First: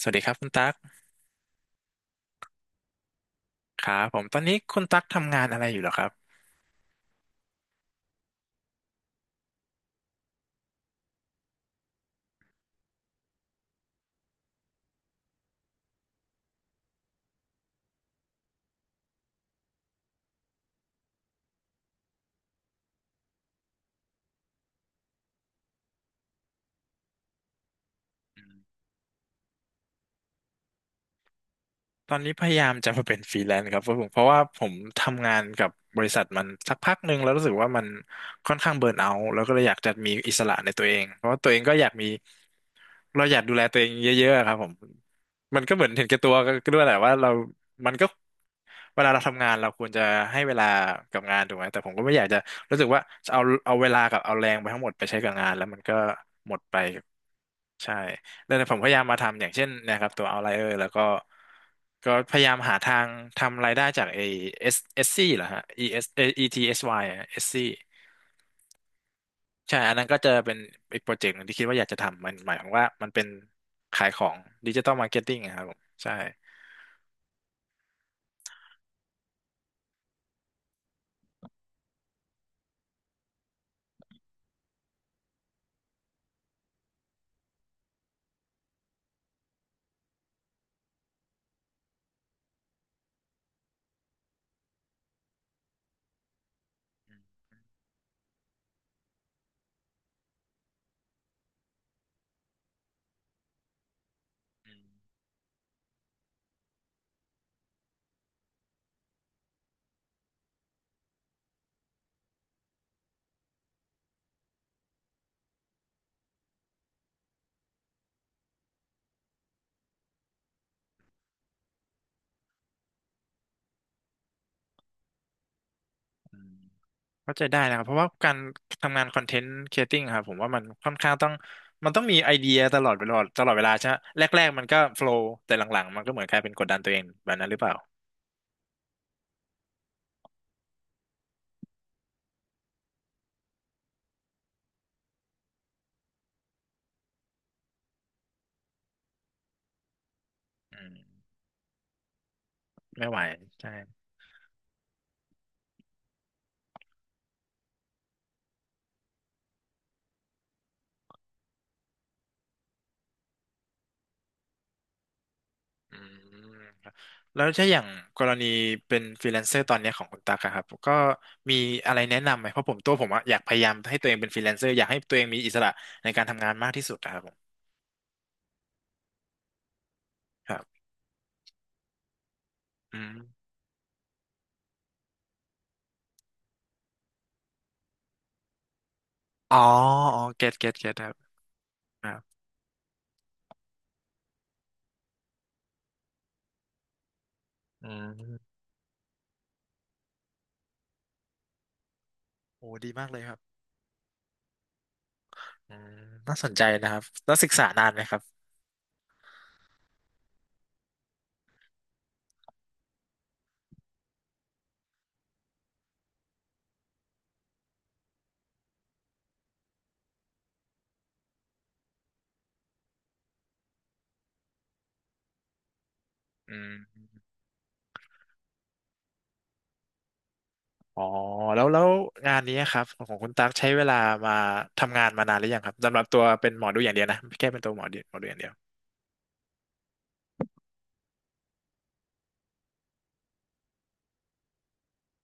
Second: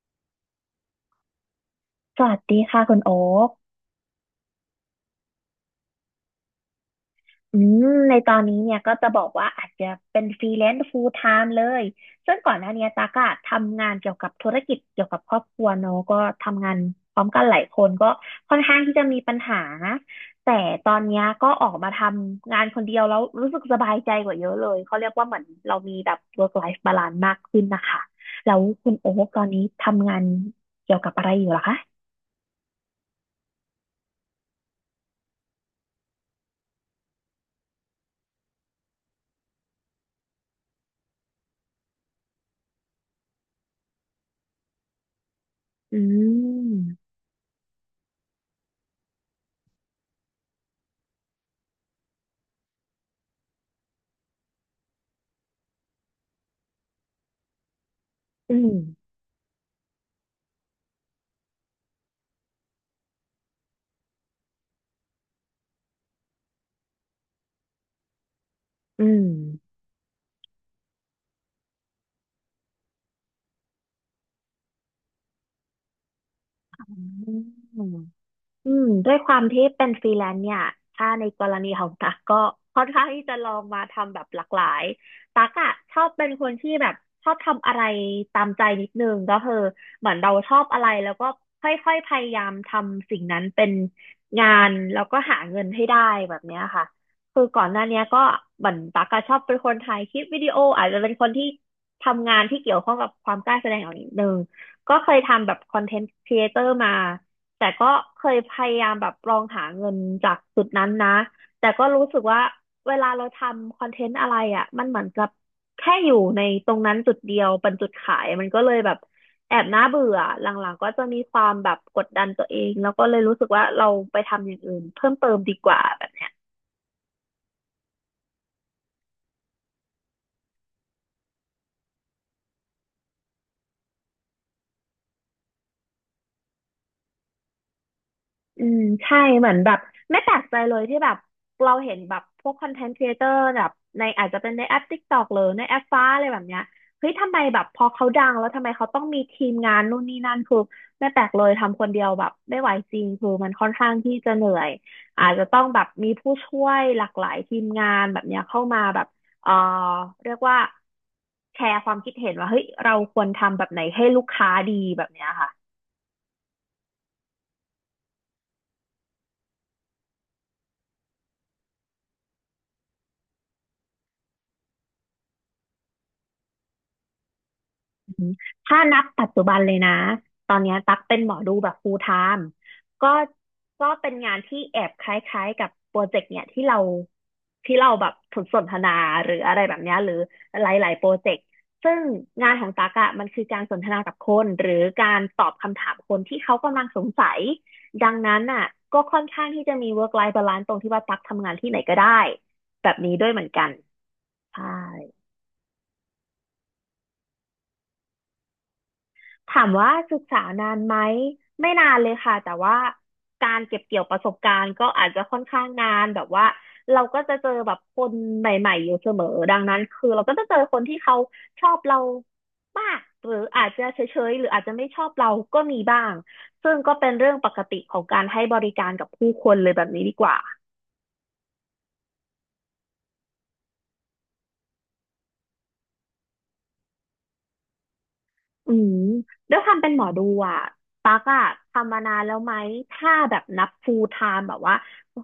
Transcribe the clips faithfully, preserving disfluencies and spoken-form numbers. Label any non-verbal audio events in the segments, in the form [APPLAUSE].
สวัสดีครับคุณตั๊กสวัสดีค่ะคุณโอ๊คครับผมตอนนี้คุณตั๊กทำงานอะไรอยู่เหรอครับอืมในตอนนี้เนี่ยก็จะบอกว่าอาจจะเป็นฟรีแลนซ์ full time เลยซึ่งก่อนหน้านี้ตากอะทำงานเกี่ยวกับธุรกิจเกี่ยวกับครอบครัวเนอะก็ทำงานพร้อมกันหลายคนก็ค่อนข้างที่จะมีปัญหา แต่ตอนเนี้ยก็ออกมาทำงานคนเดียวแล้วรู้สึกสบายใจกว่าเยอะเลย เขาเรียกว่าเหมือนเรามีแบบ work life balance มากขึ้นนะคะ แล้วคุณโอ๊คตอนนี้ทำงานเกี่ยวกับอะไรอยู่เหรอคะตอนนี้พยายามจะมาเป็นฟรีแลนซ์ครับเพราะผมเพราะว่าผมทำงานกับบริษัทมันสักพักหนึ่งแล้วรู้สึกว่ามันค่อนข้างเบิร์นเอาท์แล้วก็เลยอยากจะมีอิสระในตัวเองเพราะว่าตัวเองก็อยากมี เราอยากดูแลตัวเองเยอะๆครับผม มันก็เหมือนอืเห็นแก่ตัวก็มด้วยแหละว่าเรามันก็เวลาเราทำงานเราควรจะให้เวลากับงานถูกไหม แต่ผมก็ไม่อยากจะรู้สึกว่าจะเอาเอาเวลากับเอาแรงไปทั้งหมดไปใช้กับงานแล้วมันก็หมดไปกับใช่แล้อืวเนี่ยผมพยายามมมาทำอย่างเช่นเนะครับตัว Outlier แล้วก็ก็พยายามหาทางทำรายได้จากไอ้ S S C เอสซีเหรอฮะ E S เอสเอ E T S Y อสวายอะเอสซี อืม ใช่ อันนั้นก็จะเป็นอีกโปรเจกต์หนึ่งที่คิดว่าอยากจะทำมันหมายความว่ามันเป็นขายของดิจิตอลมาร์เก็ตติ้งครับผมใช่อืม อืมด้วยความที่เป็นฟรีแลนซ์เนี่ยถ้าในกรณีของตั๊กก็ค่อนข้างที่จะลองมาทำแบบหลากหลายตั๊กอะชอบเป็นคนที่แบบชอบทำอะไรตามใจนิดนึงก็คือเหมือนเราชอบอะไรแล้วก็ค่อยๆพยายามทำสิ่งนั้นเป็นงานแล้วก็หาเงินให้ได้แบบเนี้ยค่ะอืคือมก่อนหน้าเนี้ยก็เหมือนตั๊กอะชอบเป็นคนถ่ายคลิปวิดีโออาจจะเป็นคนที่ทำงานที่เกี่ยวข้องกับความกล้าแสดงออกนิดนึงอืมก็เคยทำแบบคอนเทนต์ครีเอเตอร์มา แต่ก็เคยพยายามแบบลองหาเงินจากจุดนั้นนะแต่ก็รู้สึกว่าเวลาเราทำคอนเทนต์อะไรอ่ะมันเหมือนกับแค่อยู่ในตรงนั้นจุดเดียวเป็นจุดขายมันก็เลยแบบแอบน่าเบื่อหลังๆก็จะมีความแบบกดดันตัวเองแล้วก็เลยรู้สึกว่าเราไปทำอย่างอื่นเพิ่มเติมดีกว่า เข้าใจได้นะครับเพราะว่าการทำงานคอนเทนต์ครีเอติ้งครับผมว่ามันค่อนข้างต้องมันต้องมีไอเดียตลอดเวลาตลอดเวลาใช่ไหมแรกๆมันก็โฟล w แต่หลังๆมันก็เหมือนกลายเป็นกดดันตัวเองแบบนั้นหรือเปล่าอืมใช่เหมือนแบบไม่แปลกใจเลยที่แบบเราเห็นแบบพวกคอนเทนต์ครีเอเตอร์แบบในอาจจะเป็นในแอป TikTok หรือในแอปฟ้าอะไรแบบเนี้ยเฮ้ยทำไมแบบพอเขาดังแล้วทำไมเขาต้องมีทีมงานนู่นนี่นั่นคืออืไม่แปมลกเลยทำคนเดียวแบบไม่ไหวจริไม่งไหวคือมันค่อใช่ นข้างที่จะเหนื่อยอาจจะต้องแบบมีผู้ช่วยหลากหลายทีมงานแบบเนี้ยเข้ามาแบบเอ่อเรียกว่าแชร์ความคิดเห็นว่าเฮ้ยเราควรทำแบบไหนให้ลูกค้าดีแบบเนี้ยค่ะ อืมครับแล้วถ้าอย่างกรณีเป็นฟรีแลนเซอร์ตอนเนี้ยของคุณตั๊กอะครับก็มีอะไรแนะนำไหมเพราะผมตัวผมอะอยากพยายามให้ตัวเองเป็นฟรีแลนเซอร์อยากให้ตัวเองมีอิสระในการทำงานมากที่สุดอะครับผมอืมถ้านับปัจจุบันเลยนะตคอรันเนี้บยตักเป็นหมอดูแบบ full time อืก็มก็เป็นงานที่แอบคล้ายๆกับโปรเจกต์เนี่ยที่เราที่เราแบบสนทนาหรืออ๋อะอไรแบบเนี้ยหรืออ๋อเก็ตหลเก็ตเก็าตยๆคโปรรับเจกต์ซึ่งครับงานของตักอะมันคือการสนทนากับคนหรือการตอบคำถามคนที่เขากำลังสงสัยอืดังนั้นมอ่ะก็ค่อนข้างที่จะมี work life balance ตรงที่ว่าตักทำงานที่ไหนก็ได้โอ้แบดีบมากนี้เลยด้วคยรับเหมือนกันใช่ อืมน่าสนใจนะครับแล้วศึกษานานไหมครับถามว่าศึกษานานไหมไม่นานเลยค่ะแต่ว่าการเก็บเกี่ยวประสบการณ์ก็อาจจะค่อนข้างนานแบบว่าเราก็จะเจอแบบคนใหม่ๆอยู่เสมอดังนั้นคือเราก็จะเจอคนที่เขาชอบเรามากหรืออาจจะเฉยๆหรืออาจจะไม่ชอบเราก็มีบ้างอืซึ่งก็มเป็นเรื่องปกติของการให้บริการกับผู้คนเลยแบบนี้ดีกว่า อ๋อแล้วแล้วงานนี้ครับของคุณตั๊กใช้เวลามาทำงานมานานหรือยังครับสำหรับตัวเป็นหมอดูอย่างเดียวนะแค่เป็นตัวหมอดูหมอดูอย่างเดียว อืมด้วยความเป็นหมอดูอ่ะตั๊กอ่ะทำมานานแล้วไหมถ้าแบบนับ full time แบบว่า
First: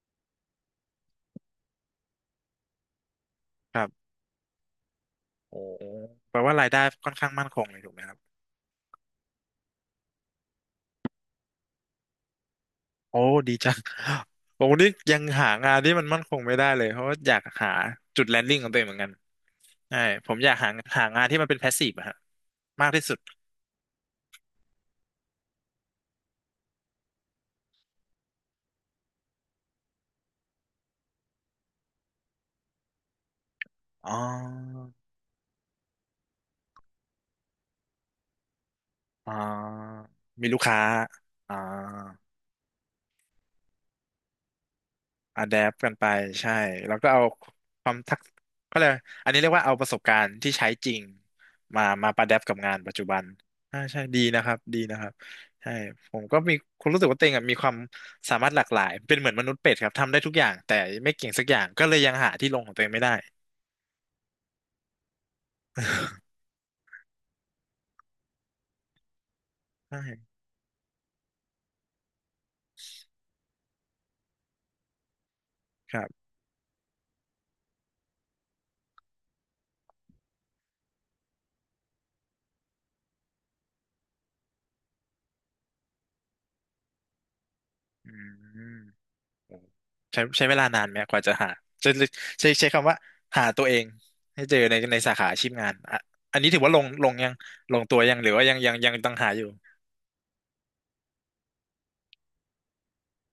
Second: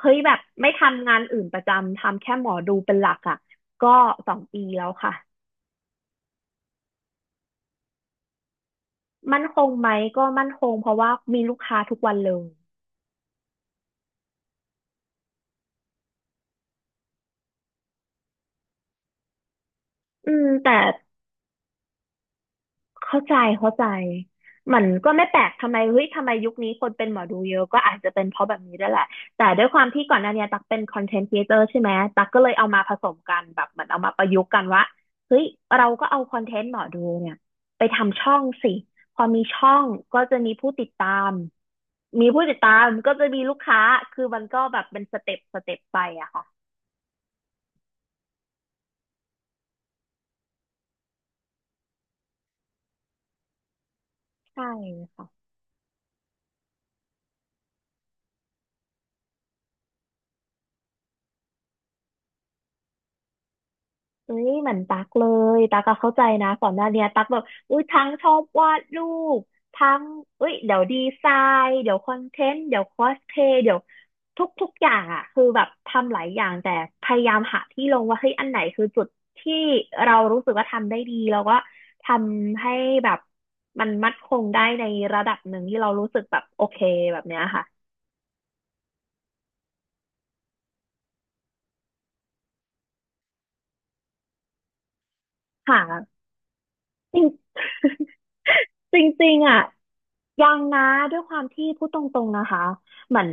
เฮ้ยแบบไม่ทำงานอื่นประจำทำแค่หมอดูเป็นหลักอ่ะก็สองปีแล้วค่ะโอ้แปลว่ารายได้ค่อนข้างมั่นคงเลยถูกไหมครับ มั่นคงไหมก็มั่นคงเพราะว่ามีลูกค้าทุกวันเลยโอ้ดีจัง [LAUGHS] โอ้นี่ยังหางานที่มันมั่นคงไม่ได้เลยเพราะว่าอยากหาจุดแลนดิ้งของตัวเองเหมือนกันใช่ผอืมอมยากหาแต่ หางานที่มันเป็นแพสซีฟอะฮะมากที่สุด เข้าใจเข้าใจ มันก็ไม่แปลกทำไมเฮ้ยทำไมยุคนี้คนเป็นหมอดูเยอะก็อาจจะเป็นเพราะแบบนี้ด้วยแหละแต่ด้วยความที่ก่อนหน้าเนี้ยตักเป็นคอนเทนต์ครีเอเตอร์ใช่ไหมตักก็เลยเอามาผสมกันแบบเหมือนเอามาอ๋อ ประยุกต์กันว่าเฮ้ยเราก็เอาคอนเทนต์หมอดูเนี่ยไปทำช่องสิพออ๋อ มีช่องก็จะมีมีลูกผู้ค้า ติดตามอ๋อ มีผู้ติดตามก็จะมีลูกค้าคือมันก็แบบเป็นสเต็ปอะแดสปเต็ปกันไปไปอะค่ะใช่แล้วก็เอาความทักก็เลยกอันนี้เรียกว่าเอาประสบการณ์ที่ใช้จริงมามาประแดปกับงานปัจจุบันอ่าใช่ดีนะครับใช่ดีนะครับค่ะ ใช่ผมก็มีคุณรู้สึกว่าตัวเองอะมีความสามารถหลากหลายเป็นเหมือนมนุษย์เป็ดครับทำได้ทุกอย่างแต่ไม่เก่งสักอย่างก็เลยยังหาที่ลงของตัวเองไม่ได้ เอ้ยเหมือนตักเลยตักก็เข้าใจ [LAUGHS] นะก่อนหน้าเนี้ยตักแบบอุ้ยทั้งชอบวาดรูปทั้งใช่เอุ้ยเดี๋ยวดีไซน์เดี๋ยวคอนเทนต์เดี๋ยวคอสเพย์เดี๋ยวทุกทุกอย่างอ่ะคือแบบครัทำหลายบอย่างแต่พยายามหาที่ลงว่าเฮ้ยอันไหนคือจุดที่เรารู้สึกว่าทำได้ดีแล้วก็ทำให้แบบมันมั่นคงได้ในระดับหนึ่งที่เรารู้สึกแบบโอเคแบบเนี้ยค่ะอืม ใช้ใช้เวลานานไหมกว่าจะหาจะใช้ใช้คำว่าหาตัวเองให้เจอในในสาขาอาชีพงาคนอ่ะ่ะอันนี้ถือว่าลงลงจริง ยังลงตัวยังหรือว่ายังยังยั [LAUGHS] งจต้องหาริงอยู่ๆอ่ะ ยังนะด้วยความที่พูดตรงๆนะคะเหมือน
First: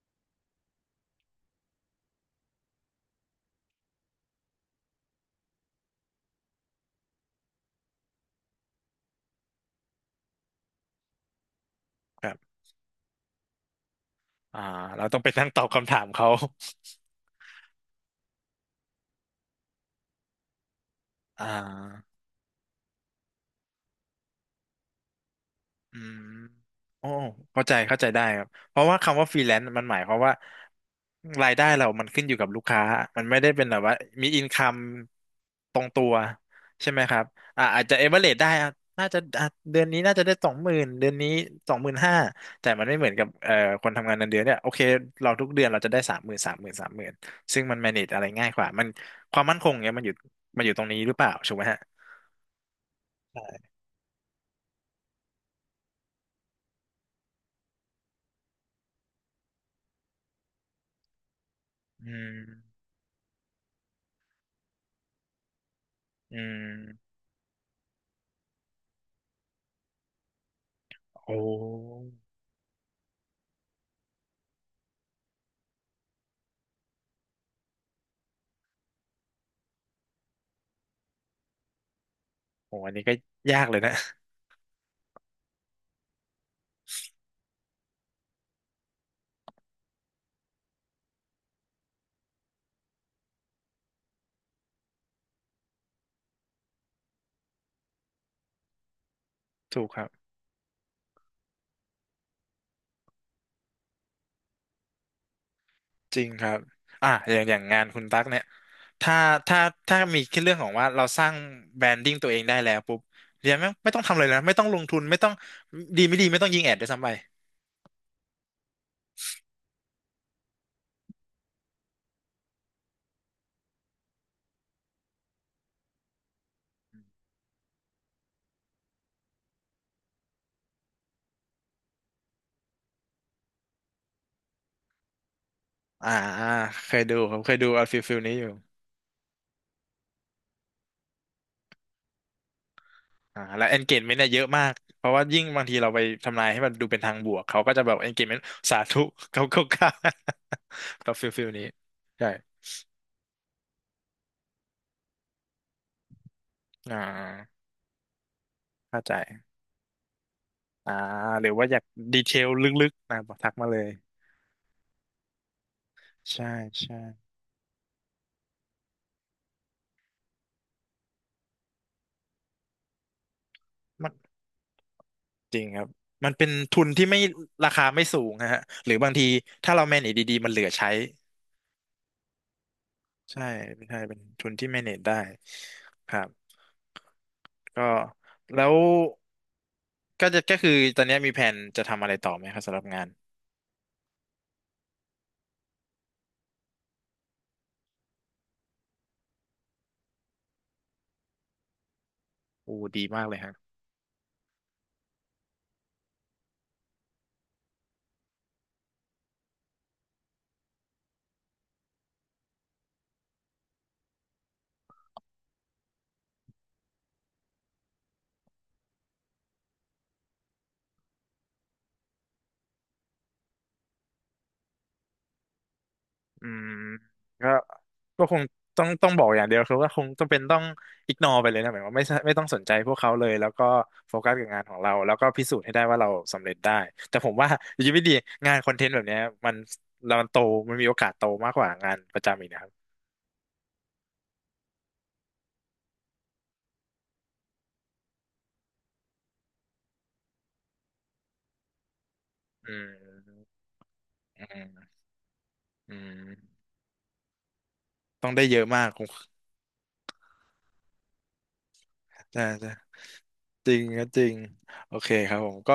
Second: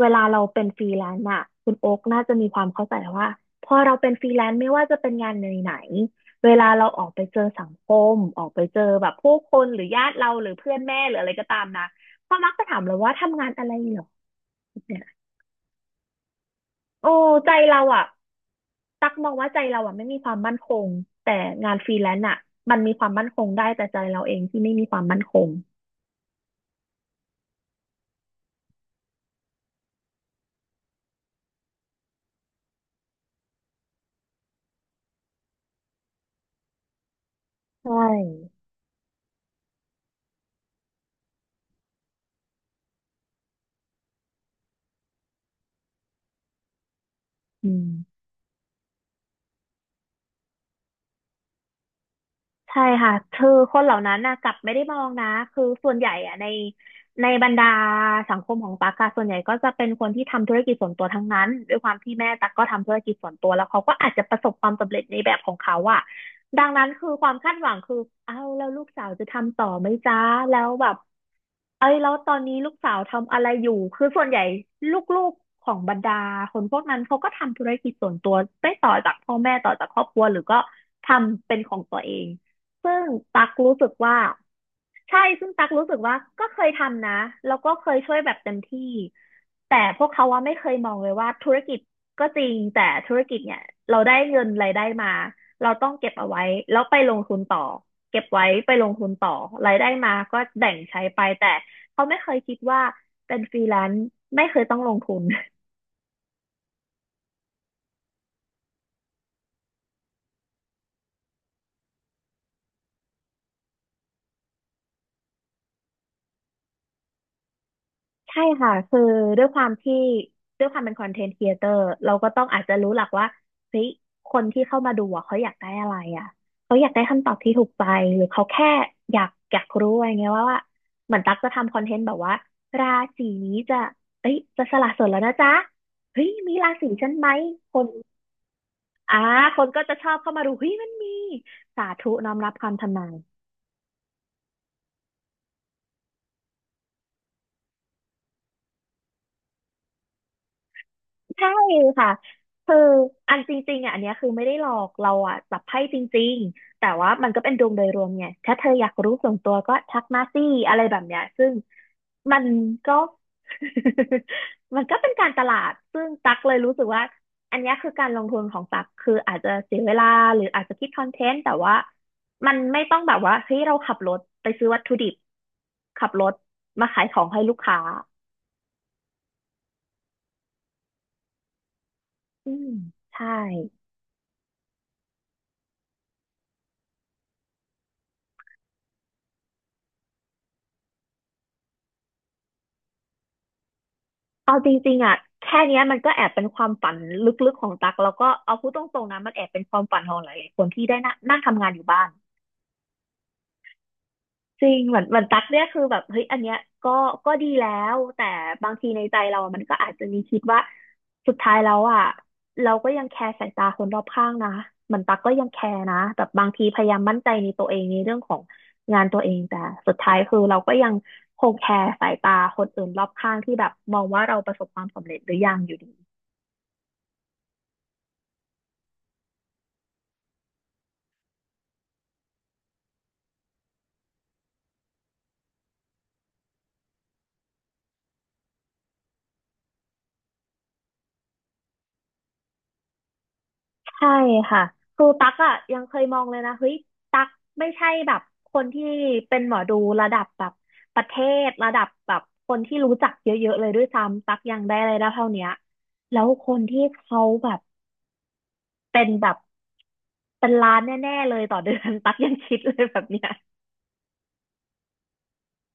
เวลาเราเป็นฟรีแลนซ์อะคุณโอ๊กน่าจะมีความเข้าใจว่าพอเราเป็นฟรีแลนซ์ไม่ว่าจะเป็นงานไหนๆเวลาเราออกไปเจอสังคมออกไปเจอแบบผู้คนหรือญาติเราหรือเพื่อนแม่หรืออะไรก็ตามนะครัเขามักบจะถามเราว่าทำงานอะไรเหรออ่าเนี่เรายต้องไปนั่งตอบคำถามเขา โอ้ใจเราอะตักมองว่าใจเราอะไม่มีความมั่นคงแต่ [LAUGHS] อ่า งานฟรีแลนซ์อะมันมีความมั่นคงได้แต่ใจเราเองที่ไม่มีความมั่นคงอืมโอ้เข้าใจเข้าใจได้ครับเพราะว่าคำว่าฟรีแลนซ์มันหมายความว่ารายได้เรามันขึ้นอยู่กับลูกค้ามันไม่ได้เป็นแบบว่ามีอินคัมตรงตัวใช่ไหมครับอ่าอาจใชจะเอเวอเรจได้่อ่ะน่าจะอ่ะเดือนนี้น่าจะได้สองหมื่นเดือนนี้สองหมื่นห้าแต่มันไม่เหมือนกับเอ่อคนทำงานเงินเดือนเนี่ยโอเคเราทุกเดือนเราจะได้สามหมื่นสามหมื่นสามหมื่นซึ่งอืมัน ม manage อะไรง่ายกว่ามันความมั่นคงเนี่ยมันอยู่มันอยู่ตรงนี้หรือเปล่าถูกไหมฮะใช่ค่ะคือคนเหล่านั้นนะกลับไม่ได้มองนะคือส่วนใหญ่อะในในบรรดาสังคมของตั๊กอะส่วนใหญ่ก็จะเป็นคนที่ทำธุรกิจส่วนตัวทั้งนั้นด้วยความที่อืแม่มตั๊กก็ทำธุรกิจส่วนตัวแล้วเขาก็อาจจะประสบความสำเร็จในแบบของเขาอะอืดังนั้นคือมความคาดหวังคือเอาแล้วลูกสาวจะทำต่อไหมจ๊ะแล้วแบบ โอ้ เอ้ยแล้วตอนนี้ลูกสาวทำอะไรอยู่ คือส่วนใหญ่ลูกๆของบรรดาคนพวกนั้นเขาก็ทำธุรกิจส่วนตัวได้ต่อจากพ่อแม่ต่อจากครอบครัวหรือก็ทำเป็นของตัวเอง โหอัซึ่นนี้งก็ตักยากรู้เลยสึนะ กว่า ใช่ซึ่งตักรู้สึกว่าก็เคยทำนะแล้วก็เคยช่วยแบบเต็มที่แต่พวกเขาว่าไม่เคยมองเลยว่าธุรกิจก็จริงแต่ธุรกิจเนี่ยเราได้เงินรายได้มาเราต้องเก็บเอาไว้แล้วไปลงทุนต่อเก็บไว้ไปลงทุนต่อ [LAUGHS] รายถูได้กครัมาบก็แบ่งใช้ไปแต่เขาไม่เคยคิดว่าเป็นฟรีแลนซ์ไม่เคยต้องลงทุน จริงครับอ่ะอย่างอย่างงานคุณตั๊กเนี่ยถ้าถ้าถ้ามีแค่เรื่องของว่าเราสร้างแบรนดิ้งตัวเองได้แล้วปุ๊บเรียนไม่งไม่ต้องทำอะไรเลยนะไม่ต้องลงทุนไม่ต้องดีไม่ดีไม่ต้องยิงแอดด้วยซ้ำไปใช่ค่ะคือด้วยความที่ด้วยความเป็นคอนเทนต์ครีเอเตอร์เราก็ต้องอาจจะรู้หลักว่าเฮ้ยคนที่เข้ามาดูอะเขาอยากได้อะไรอ่ะเขาอยากได้คำตอบที่ถูกใจหรือเขาแค่อยากอยากรู้อะไรเงี้ยว่าว่าเหมือนตั๊กจะทำคอนเทนต์แบบว่าราศีนี้จะเอ้ยจะสละโสดแล้วนะจ๊ะอ่าเฮ้ยอ่ามีราศีเคยฉันดูไหมครับเคยดูคเอานฟิลฟิลนี้อยู่อ่าคนก็จะชอบเข้ามาดูเฮ้ยมันมีสาธุน้อมรับคำทำนาย อ่าแล้ว engagement เนี่ยเยอะมากเพราะว่ายิ่งบางทีเราไปทำนายให้มันดูเป็นทางบวกเขาก็จะแบบ engagement สาธุ [LAUGHS] เขาเขา [LAUGHS] เขาแบบฟิลฟิลใช่นี้ค่ะใช่คืออันจริงๆอ่ะอันเนี้ยคือไม่ได้หลอกเราอ่ะจับไพ่จริงๆแต่อ่ว่ามันก็เป็นาดวงโดยรวมไงถ้าเธออยากเข้ารู้ใจ ส่วนตัวก็ทักมาสิอะไรอ่าแบบเนี้ยหซึ่รืองว่าอยากดีเทมันลลึกก็ ๆนะบอกทักมาเลย [LAUGHS] มันก็เป็นการตลาดซึ่งตักใช่เลยรู้สึกใช่ว่าอันเนี้ยคือการลงทุนของตักคืออาจจะเสียเวลาหรืออาจจะคิดคอนเทนต์แต่ว่ามันไม่ต้องแบบว่าเฮ้ยเราขับมัรนถไปซื้อวัตถุดิบจริงครับขับรมันถเป็นทุมานขาที่ยขไม่องให้ลูกราค้าคาไม่สูงนะฮะหรือบางทีถ้าเรา manage ดีๆมันเหลือใช้อืมใช่ ใช่ไม่ใช่เป็นทุนที่ manage ได้ครับก็แล้วก็จะก็คือตอนนี้มีแผนจะทำอะไรต่อไหมครับสำหรับงานเอาจริงๆอ่ะแค่เนี้ยมันก็แอบเป็นความฝันลึกๆของตักแล้วก็เอาพูดตรงๆนะมันแอบเป็นความฝันของหลายๆคนที่ได้นั่งนั่งทำงานอยู่บ้านโอ้ดีมากเลยฮะ จริงเหมือนเหมือนตักเนี่ยคือแบบเฮ้ยอันเนี้ยก็ก็ดีแล้วแต่บางทีในใจเราอะมันก็อาจจะมีคิดว่าสุดท้ายแล้วอ่ะเราก็ยังแคร์สายตาคนรอบข้างนะเหมือนตักก็ยังแคร์นะแบบบางทีพยายามมั่นใจในตัวเองในเรื่องของงานตัวเองแต่สุดท้ายคือเราก็ยังคงแคร์สายตาคนอื่นรอบข้างที่แบบมองว่าเราประสบความสำเร็จหรือยังอยู่ดี อืมก็ก็คงต้องต้องบอกอย่างเดียวคือว่าคงจำเป็นต้องอิกนอไปเลยนะหมายว่าไม่ใช่ไม่ต้องสนใจพวกเขาเลยแล้วก็โฟกัสกับงานของเราแล้วก็พิสูจน์ให้ได้ว่าเราสำเร็จได้แต่ผมว่าอยู่ดีไม่ดีงานคอนเทนต์แบบเนี้ยมันเรามันโตมันมีโอกาสโตมากกว่างานประจำอีกนะครับใช่ค่ะครูตั๊กอ่ะยังเคยมองเลยนะเฮ้ยตั๊กไม่ใช่แบบคนที่เป็นหมอดูระดับแบบประเทศระดับแบบคนอืที่รู้จักเยมอะๆเลยด้วยซ้ำตั๊กอืยังได้อะมไรได้เท่าเนี้ยอืแล้วคนมที่เขาแบบต้องได้เยอะมากคเป็งนแบบเป็นล้านแน่ๆเลยต่อเดือน [LAUGHS] ตั๊กยังใช่คิดใช่เลยแบบเนี้ยจริงก็จริงโอเคครับผมก็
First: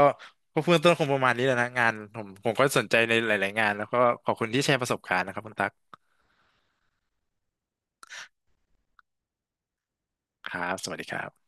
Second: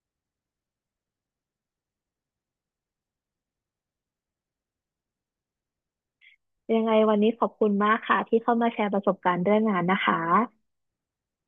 ก็เบื้องต้นคงประมาณนี้แหล้วนะงานผมผมก็สนใจในหลายๆงานแล้วก็ขอบคุณที่แชร์ประสบการณ์นะครับคุณตั๊ก ยังไงวันนี้ขอบคุณมากค่ะที่เข้ามาแชร์ประสบการณ์เรื่องงานนะคะครับสวัสดีครับ